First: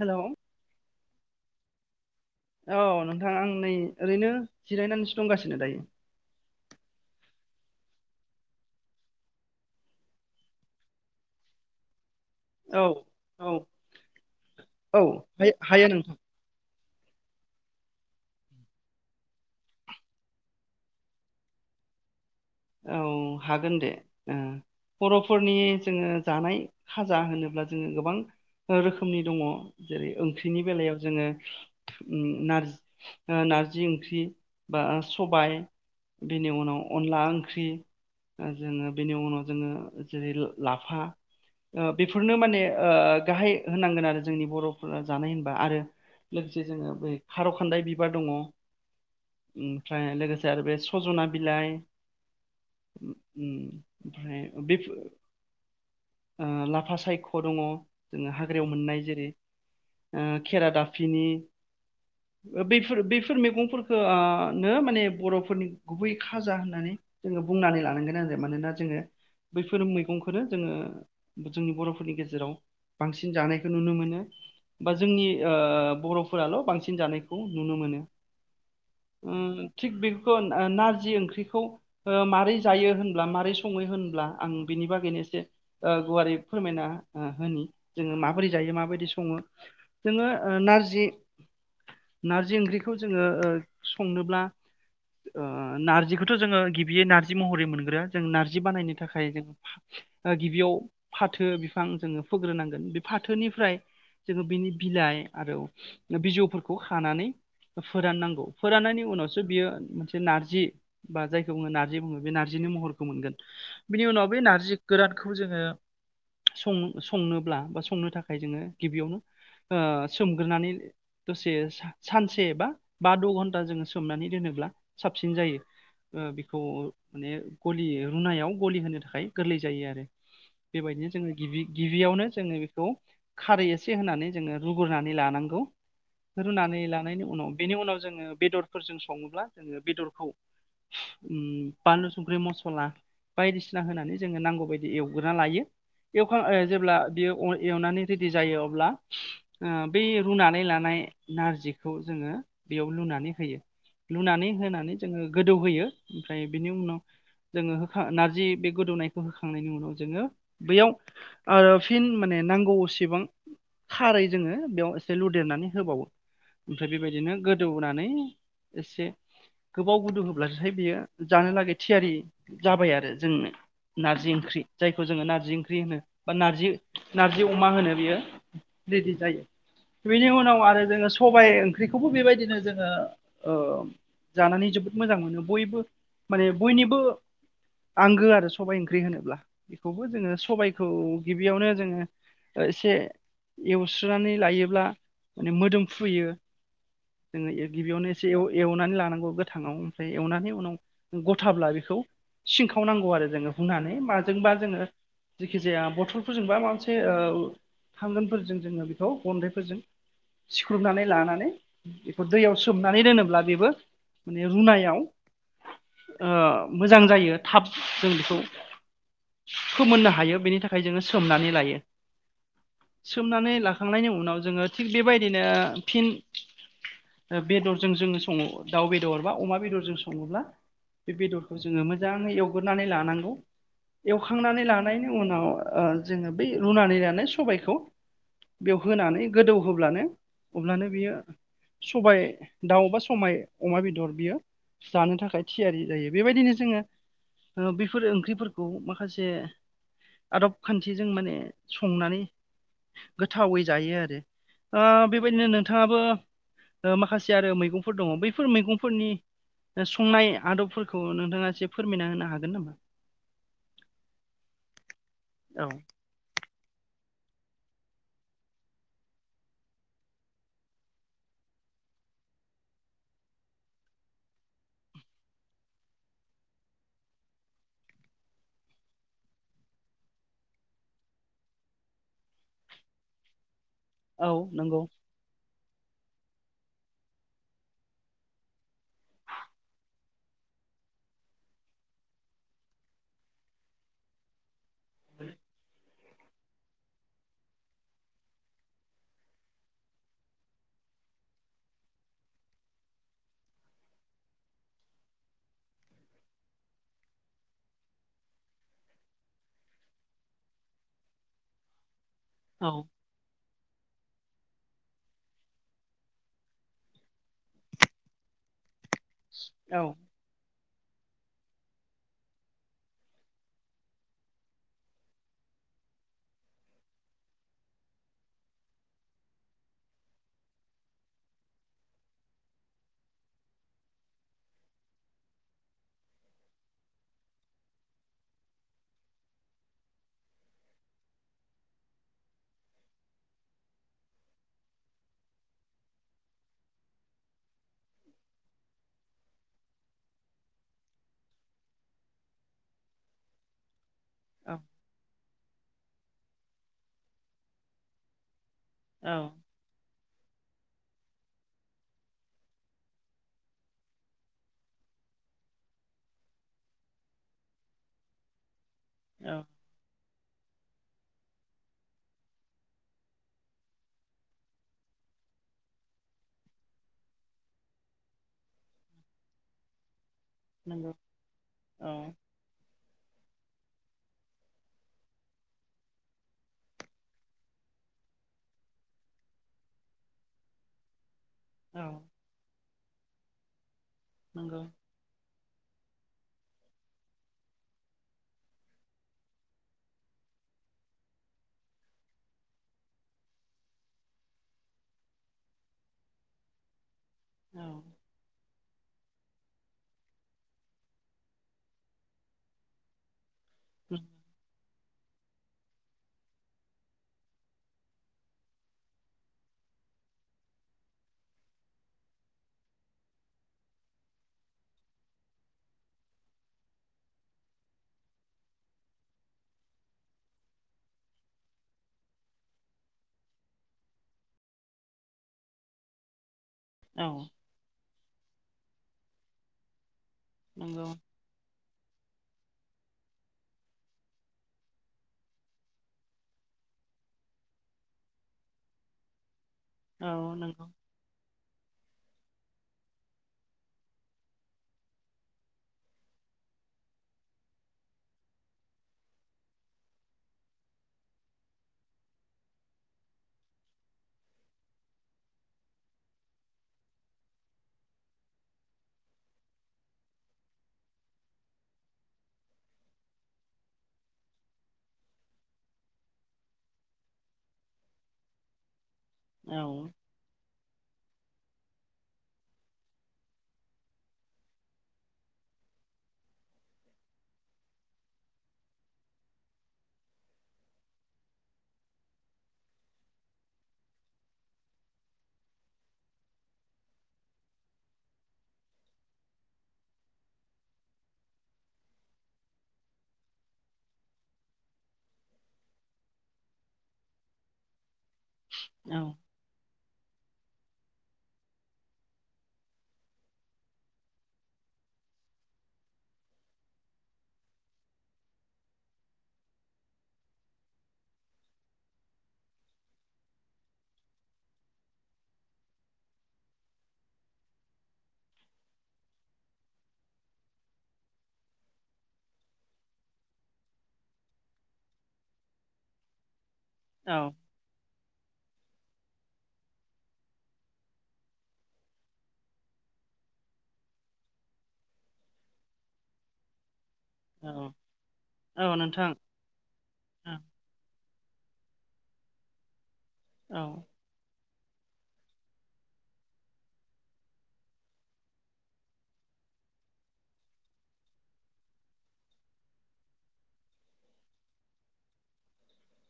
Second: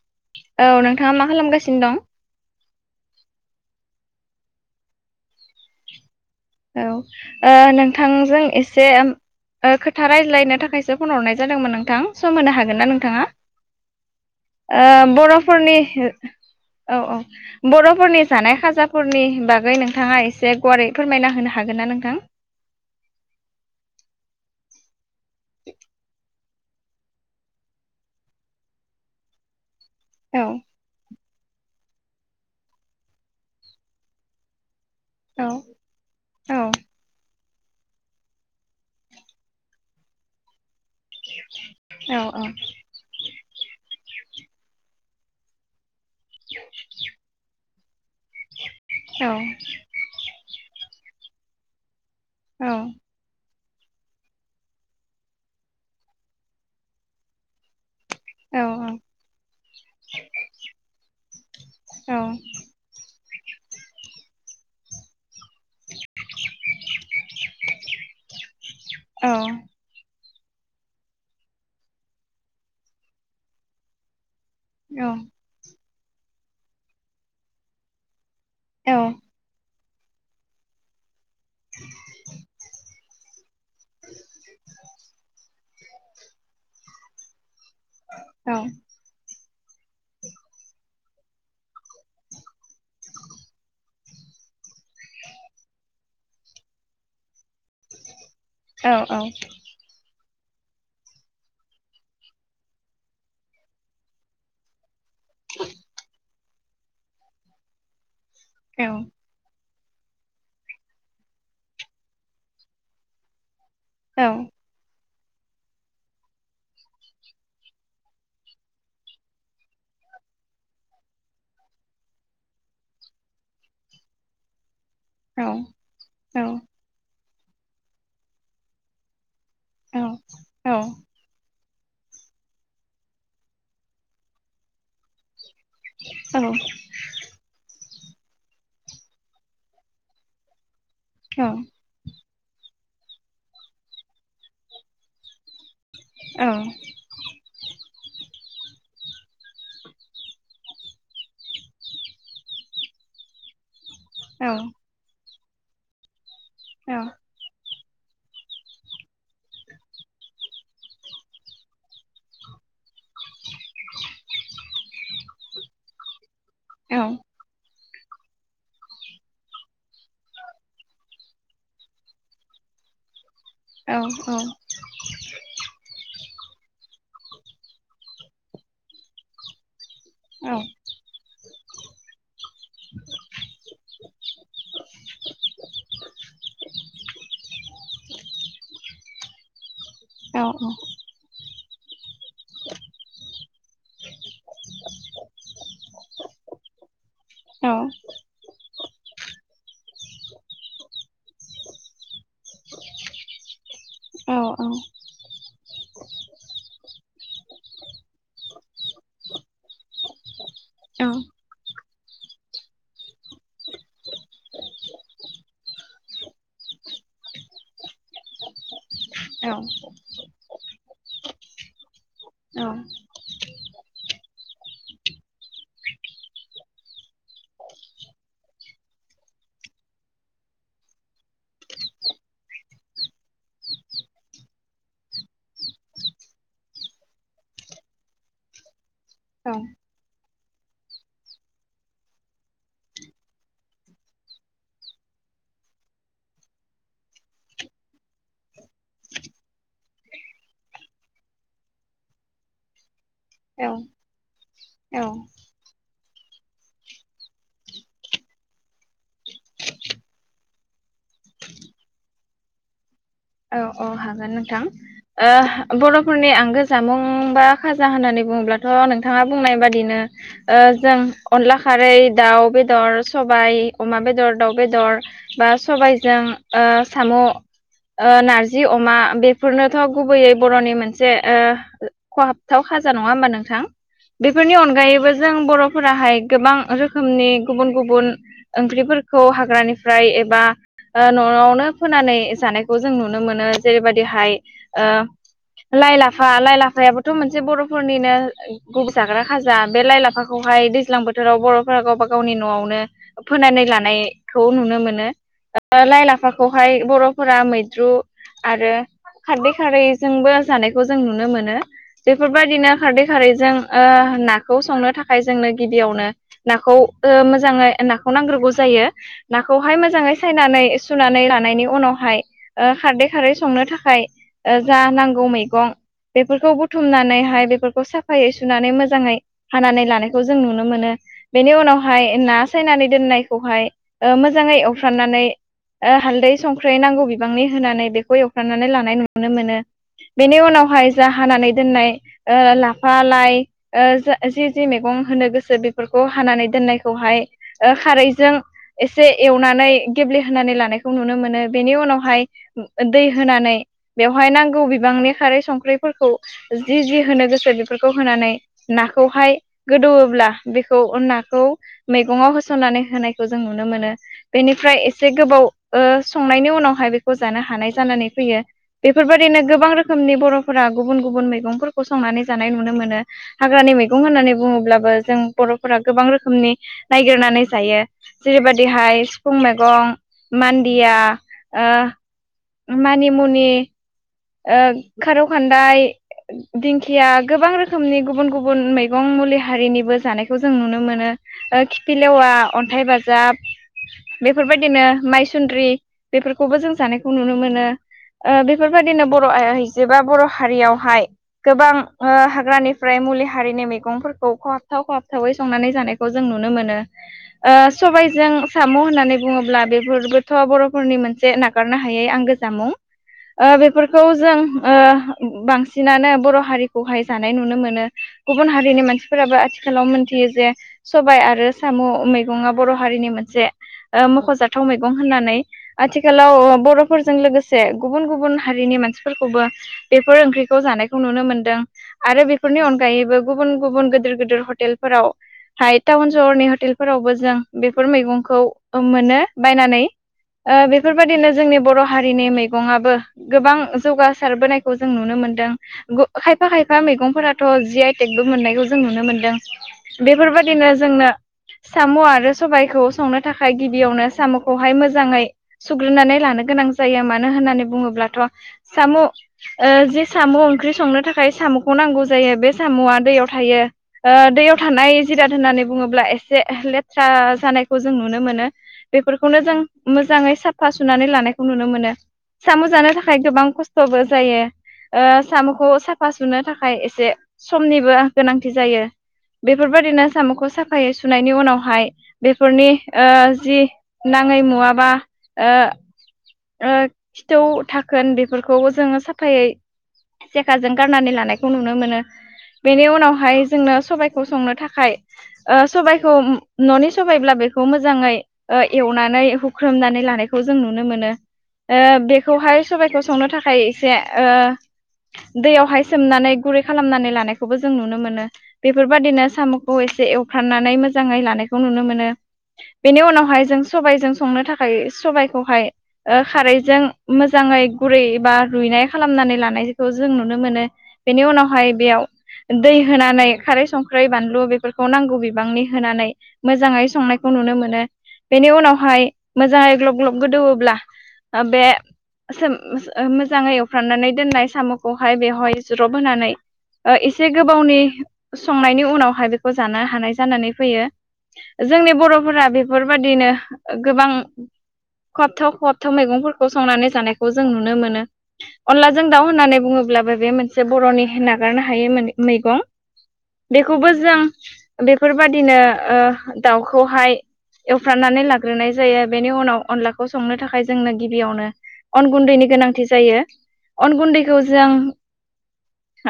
हेल' औ औ नोंथांङा मा खालामगासिनो दं? औ नोंथां आं नै ओरैनो जिरायनानसो दंगासिनो दायो। औ ओ नोंथांजों एसेम ओ खोथा रायज्लायनो थाखायसो फन हरनाय जादोंमोन नोंथां। सम होनो हागोन औ ना नोंथांङा औ ओ औ हाय- बर'फोरनि हायो नोंथां औ औ बर'फोरनि जानाय खाजाफोरनि बागै नोंथाङा एसे गुवारै फोरमायना होनो हागोन ना नोंथां। औ हागोन दे ओ बर'फोरनि जोंङो जानाय खाजा होनोब्ला जोंङो गोबां रोखोमनि दंङ। जेरै औ ओंख्रिनि बेलायाव जोंङो थु उम्म नारज ओ नारजि ओंख्रि। बा औ सबाय बिनि औ उनाव अनला ओं ख्रि जोङो बेनि उनाव जोङो जेरै लाफा ओ औ बेफोरनो माने ओ गाहाय होननांगोन आरो। जोंनि बर'फोरा जानाय होनबा आरो लोगोसे जोंङो बे खार खानदाय बिब बार दङ औ ओमफ्राय लोगोसे आरो बे सजना बिलाइ औ उ ओम। ओमफ्राय बेफ ओ लाफा सायख' दङ। जोङो औ हाग्रायाव मोननाय जेरै ओ खेरा दाफिनि औ ओ बिफोर बिफ फोर मैगंफोरखो ओ नो माने बर'फोरनि गुबै खाजा होननानै नानै लानांगोन आरो मानोना जोङो औ बैफोर मैगंखौ फोरो जोङो जोंनि बर'फोरनि गेजेराव बांसिन जानायखौ नुनो मोनो। बा जोंनि ओ बर'फोराल' बांसिन जानायखौ नुनो मोनो। औ ओ थिग बेफोरखौ नारजि ओंख्रिखौ ओ मारै जायो होनब्ला माबोरै सङो होनब्ला आं बिनि बागैनो एसे ओ गुवारै फोरमायना होनि जोङो माबोरै जायो माबायदि सङो जोङो नारजि नारजि ओंख्रिखौ जोङो ओ संनोब्ला ओ नारजिखोथ' जोङो गि बियो नारजि महरै मोनग्रोआ जों नार्जि बानायनो औ औ थाखाय जों गिबियाव फाथो बिफां जोङो फोग्रोनांगोन बे फाथोनिफ्राय जोङो बिनि बिलाइ आरो बिजौफोरखौ खानानै फोराननांगौ फोराननायनि उनावसो बियो मोनसे नार्जि बा जायखौ बुङो नार्जि बुङो बे नारजिनि महरखौ मोनगोन। बिनि उनाव बे नारजि गोरानखौ जोङो सं संनोब्ला बा संनो थाखाय जोङो गिबियावनो ओ सोमग्रोनानै दसे सानसे बा बा द' घन्टा जोङो सोमनानै दोनोब्ला साबसिन औ जायो ओ बिखौ माने गलियो रुनायाव गलि होनो थाखाय। गोरलै जायो आरो बेबायदिनो जोङो गिबि गिबियावनो जोङो बेखौ खारै एसे होनानै जोङो रुगुरनानै लानांगौ रुनानै लानायनि उनाव बेनि उनाव जोङो बेथरफोरजो सङोबा जोङो बेदरखौ ओम बानलु सुंख्रि मसला बायदिसिना होनानै जोङो नांगौ बायदि एवग्रो ना लायोएवखां जेब्ला बियो एवनानै रेडि जायो अब्ला बै रुनानै लानाय नारजिखौ जोङो बेयाव लुनानै होयो। लुनानै औ होनानै जोङो गोदौहोयो ओमफ्राय बिनि उनाव औ जोङो खा नारजि बे गोदौनायखौ होखांनायनि उनाव जोङो बैयाव अ फिन माने नांगौ सेबां खारै जोङो बेयाव एसे लुदेरनानै होबावो ओमफ्राय औ बेबायदिनो गोदौहोनानै से गोबाव गुदु होब्लासो थाय बियो जानोलागै थियारि जाबाय आरो जोंनो। नारजि ओंख्रि जायखौ जोङो नारजि ओंख्रि होनो। बा नारजि नार्जि अमा होनो बियो रेडि जायो। बेनि उनाव औ आरो जोङो सबाय ओंख्रिखौबो बेबायदिनो जोङो अ जानानै जोबो मोजां मोनो बयबो माने बयनिबो आंगो आरो सबबाय ओंख्रि होनोब्ला बेखौबो जोङो औ सबायखौ गिबियावनो जोङो एसे एवस्रोनानै लायोब्ला माने मोदोमफ्रोयो जोङो औ गिबियावनो एसे एव एवनानै लानांगौ गोथाङाव ओमफ्राय एवनानै उनाव गथाब्ला बेखौ सिंखावनांगौ आरो जोङो हुनानै औ माजोंबा जोङो जेखि जाया बथलफोरजोंबा माबा मोनसे अ थांगोनफोरजों जोङो बेखौ अनन्दाइफोरजों सिख्रुबनानै लानानै बेखौ दैयाव सोमनानै दोनोब्ला बेबो माने रुनायाव ओ मोजां जायो थाब जों बेखौ फोमोननो हायो बेनि थाखाय जोङो सोमनानै लायो। सोमनानै लाखांनायनि उनाव जोङो थिग बेबायदिनो फिन बेदरजों जोङो सङो दाउ बेदर बा अमा बेदरजों स सङोब्ला बे बेदरखौ जोङो मोजाङै एवगोरोनानै लानांगौ एवखांनानै लानायनि उनाव जोङो बै रुनानै लानाय सबायखौ बेयाव होनानै गोदौ होब्लानो अब्लानो बियो सबाय दाउ बा समबाय अमा बेदर बियो जानो थाखाय थियारि जायो बेबायदिनो जोङो बेफोर ओंख्रिफोरखौ माखासे आदब खान्थिजों माने संनानै गोथावै जायो आरो। औ बेबायदिनो नोंथाङाबो माखासे आरो मैगंफोर दङ बैफोर मैगंफोरनि संनाय आदबफोरखौ नोंथाङा एसे फोरमायना होनो हागोन नामा? औ हागोन नोंथां। औ ओ बर'फोरनि आंगो जामुं बा खाजा होननानै बुङोब्लाथ' नोंथाङा बुंनाय बादिनो ओ जों अनला खारै दाउ बेदर सबाय अमा बेदर दाउ बेदर बा सबायजों ओ साम' ओ नार जि अमा बेफोरनोथ' गुबैयै बर'नि मोनसे ओ खहाबथाव खाजा नङा होमबा नोंथां? औ बेफोरनि नंगौ अनगायैबो जों बर' फोराहाय गोबां रोखोमनि गुबुन गुबुन ओंख्रिफोरखौ हाग्रानिफ्राय एबा न'आवनो फोनानै जानायखौ जों नुयो नुनो मोनो जेरैबायदिहाय ओ लाय ला फा लाइ लाफायाबोथ' मोनसे बर'फोरनिनो गुब जाग्रा खाजा बे लाइ लाफाखौहाय दैज्लां बोथोर बोथोराव बर'फोरा गावबा गावनि न'आवनो फोनानै लानायखौ नुनो मोनो लाइ लाफाखौहाय बर'फोरा मैद्रु आरो खारदै खारैजोंबो जानायखौ जों नुनो मोनो। बेफोरबायदिनो औ खारदै खारैजों ओ होनना नाखौ संनो थाखाय जोंनो गिबियावनो नाखौ मोजाङै नाखौ नांग्रोगौ जायो। ना खौहाय औ मोजाङै सायनानै सुनानै लानायनि उनावहाय ओ खारदै खारै संनो थाखाय जा नांगौ मैगं बेफोरखौ बुथुमनानैहाय बेफोरखौ साफायै सुनानै मोजाङै हानानै लानायखौ जों नुनो मोनो। बेनि उनावहाय ना सायनानै दोननायखौहाय मोजाङै एवफ्राननानै ओ हालदै संख्रै नांगौ बिबांनि होनानै बेखौ एवफ्रनानै लानाय नुनो मोनो। बेनि उनावहाय जा हानानै दोननाय ओ लाफा लाइ जि जि मैगं होनो गोसो बेफोरखौ हानानै दोननायखौहाय खारैजों एसे एवनानै गेब्लेहानै लानायखौ नुनो मोनो बेनि उनावहाय दै होनानै बेवहाय औ नांगौ बिबांनि खारै संख्रि फोरखौ जि होनो गोसो बेफोरखौ होनानै औ नाखौहाय गोदौओब्ला बेखौ नाखौ मैगङाव होसननानै होनायखौ जों नुनो मोनो बेनिफ्राय एसे गोबाव ओ संनायनि उनावहाय बेखौ जानो हानाय जानानै फैयो औ बेफोरबायदिनो गोबां रोखोमनि बर' गुबुन गुबुन मैगंफोरखौ संनानै जानाय नुनो मोनो हाग्रानि मैगं होननानै बुङोब्लाबो जों बर' बर'फोरा गोबां रोखोमनि नायागिरनानै जायो जेरैबायदिहाय सिफुं मैगं नंगौ मान्दिया ओ- औ मानिमुनि ओ खारौ खान्दाय दिंखिया गोबां रोखोमनि गुबुन गुबुन मैगं मुलि हारिनिबो जानायखौ जों नुनो मोनो। औ खिथि लेवा अन्थाइ बाजाब नंगौ बेफोरबायदिनो माइ सुन्द्रि बेफोरखौबो जों जानायखौ नुनो मोनो। ओ बेफोर बायदिनो बर' आइजोबा बर' हारियावहाय गोबां ओ हाग्रानिफ्राय मुलि हारिनि मैगंफोरखौ खहाबथाव खहाबथावै संनानै जानायखौ जों नुनो मोनो। ओ औ सबबायजों साम' होननानै बुङोब्ला बेफोरबोथ' बर'फोरनि मोनसे नागारनो हायै आंगो जामुं। ओ बेफोरखौ जों ओ बांसिनानो बर' हारिखौहाय जानाय नुनो मोनो। गुबुन हारिनि मानसिफोराबो आथिखालाव मोनथियो जे सबाय आरो साम' मैगङा बर' हारिनि मोनसे ओ मख'जाथाव मैगं होन नानै आथिखालाव ओ बर'फोरजों लोगोसे गुबुन-गुबुन हारिनि मानसिफोरखौबो बेफोर ओंख्रिखौ जानायखौ नुनो मोनदों। आरो बेफोरनि अनगायैबो- गुबुन-गुबुन, गोदोर- गोदोर हटेलफोरावहाय टाउन-सहरनि- औ हटेलफोरावबो जों बेफोर मैगंखौ ओ मोनो बायनानै। ओ नंगौ बेफोरबायदिनो जोंनि बर' हारिनि मैगंआबो गोबां जौगासारबोनायखौ जों नुनो मोनदों। गु-खायफा-खायफा मैगंफोराथ' जि आइ टेक बो मोननायखौ जों नुनो मोनदों। औ नंगौ बेफोरबायदिनो जोंनो साम' आरो सबायखौ संनो थाखाय गिबियावनो साम'खौहाय मोजाङै सुग्रोनानै ला नो गोनां जायो। मानो होननानै बुङोब्ला थ' साम' ओ जि साम' ओंख्रि संनो थाखाय साम'खौ नांगौ जायो बे साम'आ दै याव थायो ओ दैयाव थानाय जिराद होननानै बुङोब्ला एसे लेथ्रा जानायखौ जों नुनो मोनो, बेफोरखौनो जों मोजाङै साफा सुनानै लानायखौ नुनो मोनो। साम' जानो थाखा य गोबां खस्थ'बो जायो। ओ साम'खौ साफा सुनो थाखाय एसे समनिबो गोनांथि जायो। औ बेफोरबायदिनो साम'खौ सफायै सुनाय नि उनावहाय बेफोरनि ओ जि नाङै मुवा बा ओ ओ खिथौ धाखोन बेफोरखौ जोङो साफायै सेखाजों गारनानै लानायखौ नुनो मोनो। बेनि उनावहाय जोंनो सबायखौ संनो थाखाय ओ सबायखौ न'नि सबायब्ला बे खौ मोजाङै ओ एवनानै हुख्रोमनानै लानायखौ जों नुनो मोनो। ओ बेखौहाय सबाइखौ संनो थाखाय एसे ओ दैयावहाय सोमनानै गुरै खालामनानै लानायखौबो जों नुनो मो नो बेफोरबादिनो साम'खौ एसे एवफ्रामनानै मोजाङै लानायखौ नुनो मोनो। बेनि उनावहाय जों सबायजों संनो थाखाय सबायखौहाय ओ खारैजों मोज मोजाङै गुरै बा रुइनाय खालामनानै लानायखौ जों नुनो मोनो बेनि उनावहाय बेयाव दै होनानै खारै, संख्रै, बानलु बेफोरखौ नांगौ बिबांनि होनानै मोजाङै संनायखौ खौ नुनो मोनो बेनि उनावहाय मोजाङै ग्लब ग्लब गोदौवोब्ला ओ बे सेम ओ मोजाङै एवफ्रामनानै दोननाय साम'खौहाय बेवहाय ज्रब होनानै ओ औ एसे गोबावनि संनायनि उनावहाय बेखौ जानो हानाय जानानै फैयो। जोंनि बर'फोरा बेफोरबादिनो ओ गोबां खहाबथाव खहाबथाव मैगंफोरखौ संनानै जानाय खौ जों नुनो मोनो औ अनला जों नोंथां दाउ होननानै बुङोब्लाबो औ बे मोनसे बर'नि होनना हागारनो हायो मैगं औ बेखौबो जों बेफोरबायादिनो ओ दाउखौहाय एवफ्रामनानै लाग्रोनाय जायो बेनि उनाव अनलाखौ संनो थाखाय जोंनो गिबियावनो अन गुन्दैनि गोनांथि जायो अन गुन्दैखौ जों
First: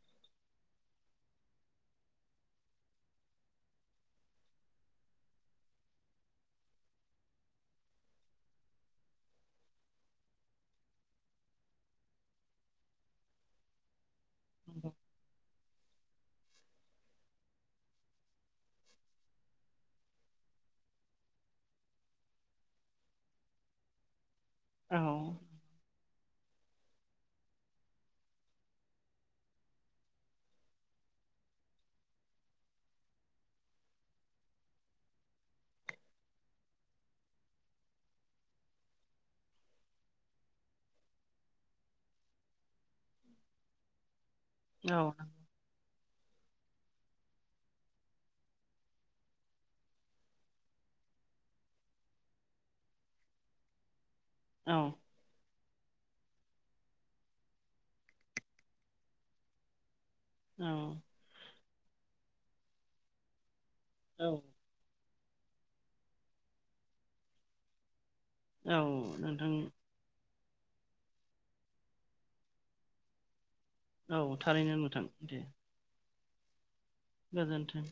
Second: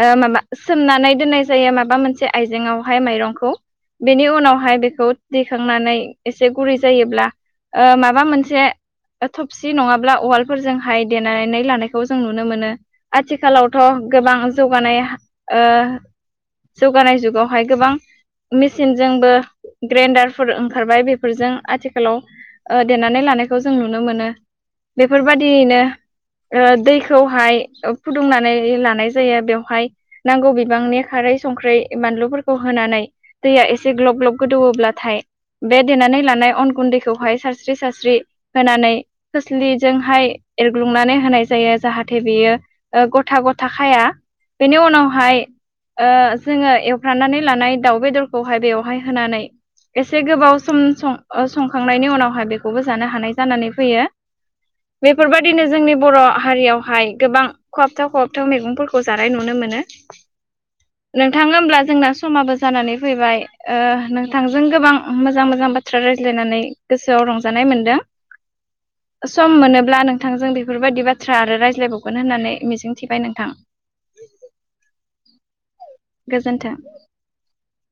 ओ माबा सोमनानै दोननाय जायो माबा मोनसे आयजें आवहाय माइरंखौ बेनि उनावहाय बेखौ दैखांनानै एसे गुरै जायोब्ला ओ माबा मोनसे थबसि नङाब्ला उवाल फोरजोंहाय देनानै लानायखौ जों नुनो मोनो आथिखालावथ' गोबां नंगौ जौगानाय ओ जौगानाय जुगावहाय गोबां मेसिनजोंबो ग्रेन्डारफोर ओंखारबाय बेफोरजों आथिखालाव ओ देनानै लानायखौ जों नुनो मोनो। औ बेफोरबायदियैनो ओ दैखौहाय ओ फुदुंनानै लानाय जायो बेवहाय नांगौ बिबांनि खारै संख्रि बानलुफोरखौ होनानै दैया एसे ग्लब ग्लब गोदौवोब्लाथाय बे देनानै लानाय अन गुन्दैखौहाय सारस्रि सारस्रि होनानै खोस्लि जोंहाय एरग्लुंनानै होनाय जायो जाहाथे बियो ओ गथा गथ खाया बेनि औ उनावहाय ओ जोङो एवफ्रानानै लानाय दाउ बेदरखौहाय बेवहाय होनानै एसे गोबाव सम सं अ संखांनायनि उनावहाय बेखौबो जानो हानाय जानानै फैयो। औ बेफोरबायदिनो जोंनि बर' हारियावहाय गोबां खहाबथाव खहाबथाव मैगंफोरखौ जानाय नुनो मोनो। नोंथाङा होमब्ला जोंना समाबो जानानै फैबाय। ओ नोंथांजों गोबां मोजां मोजां बाथ्रा रायज्लायनानै गोसोआव रंजानाय मोनदों। औ। सम नोंथां मोनोब्ला नोंथांजों बेफोरबायदि बाथ्रा आरो रायज्लायबावगोन होननानै मिजिंथिबाय नोंथां। औ थारैनो नोंथां दे। गोजोनथों। गोजोनथों।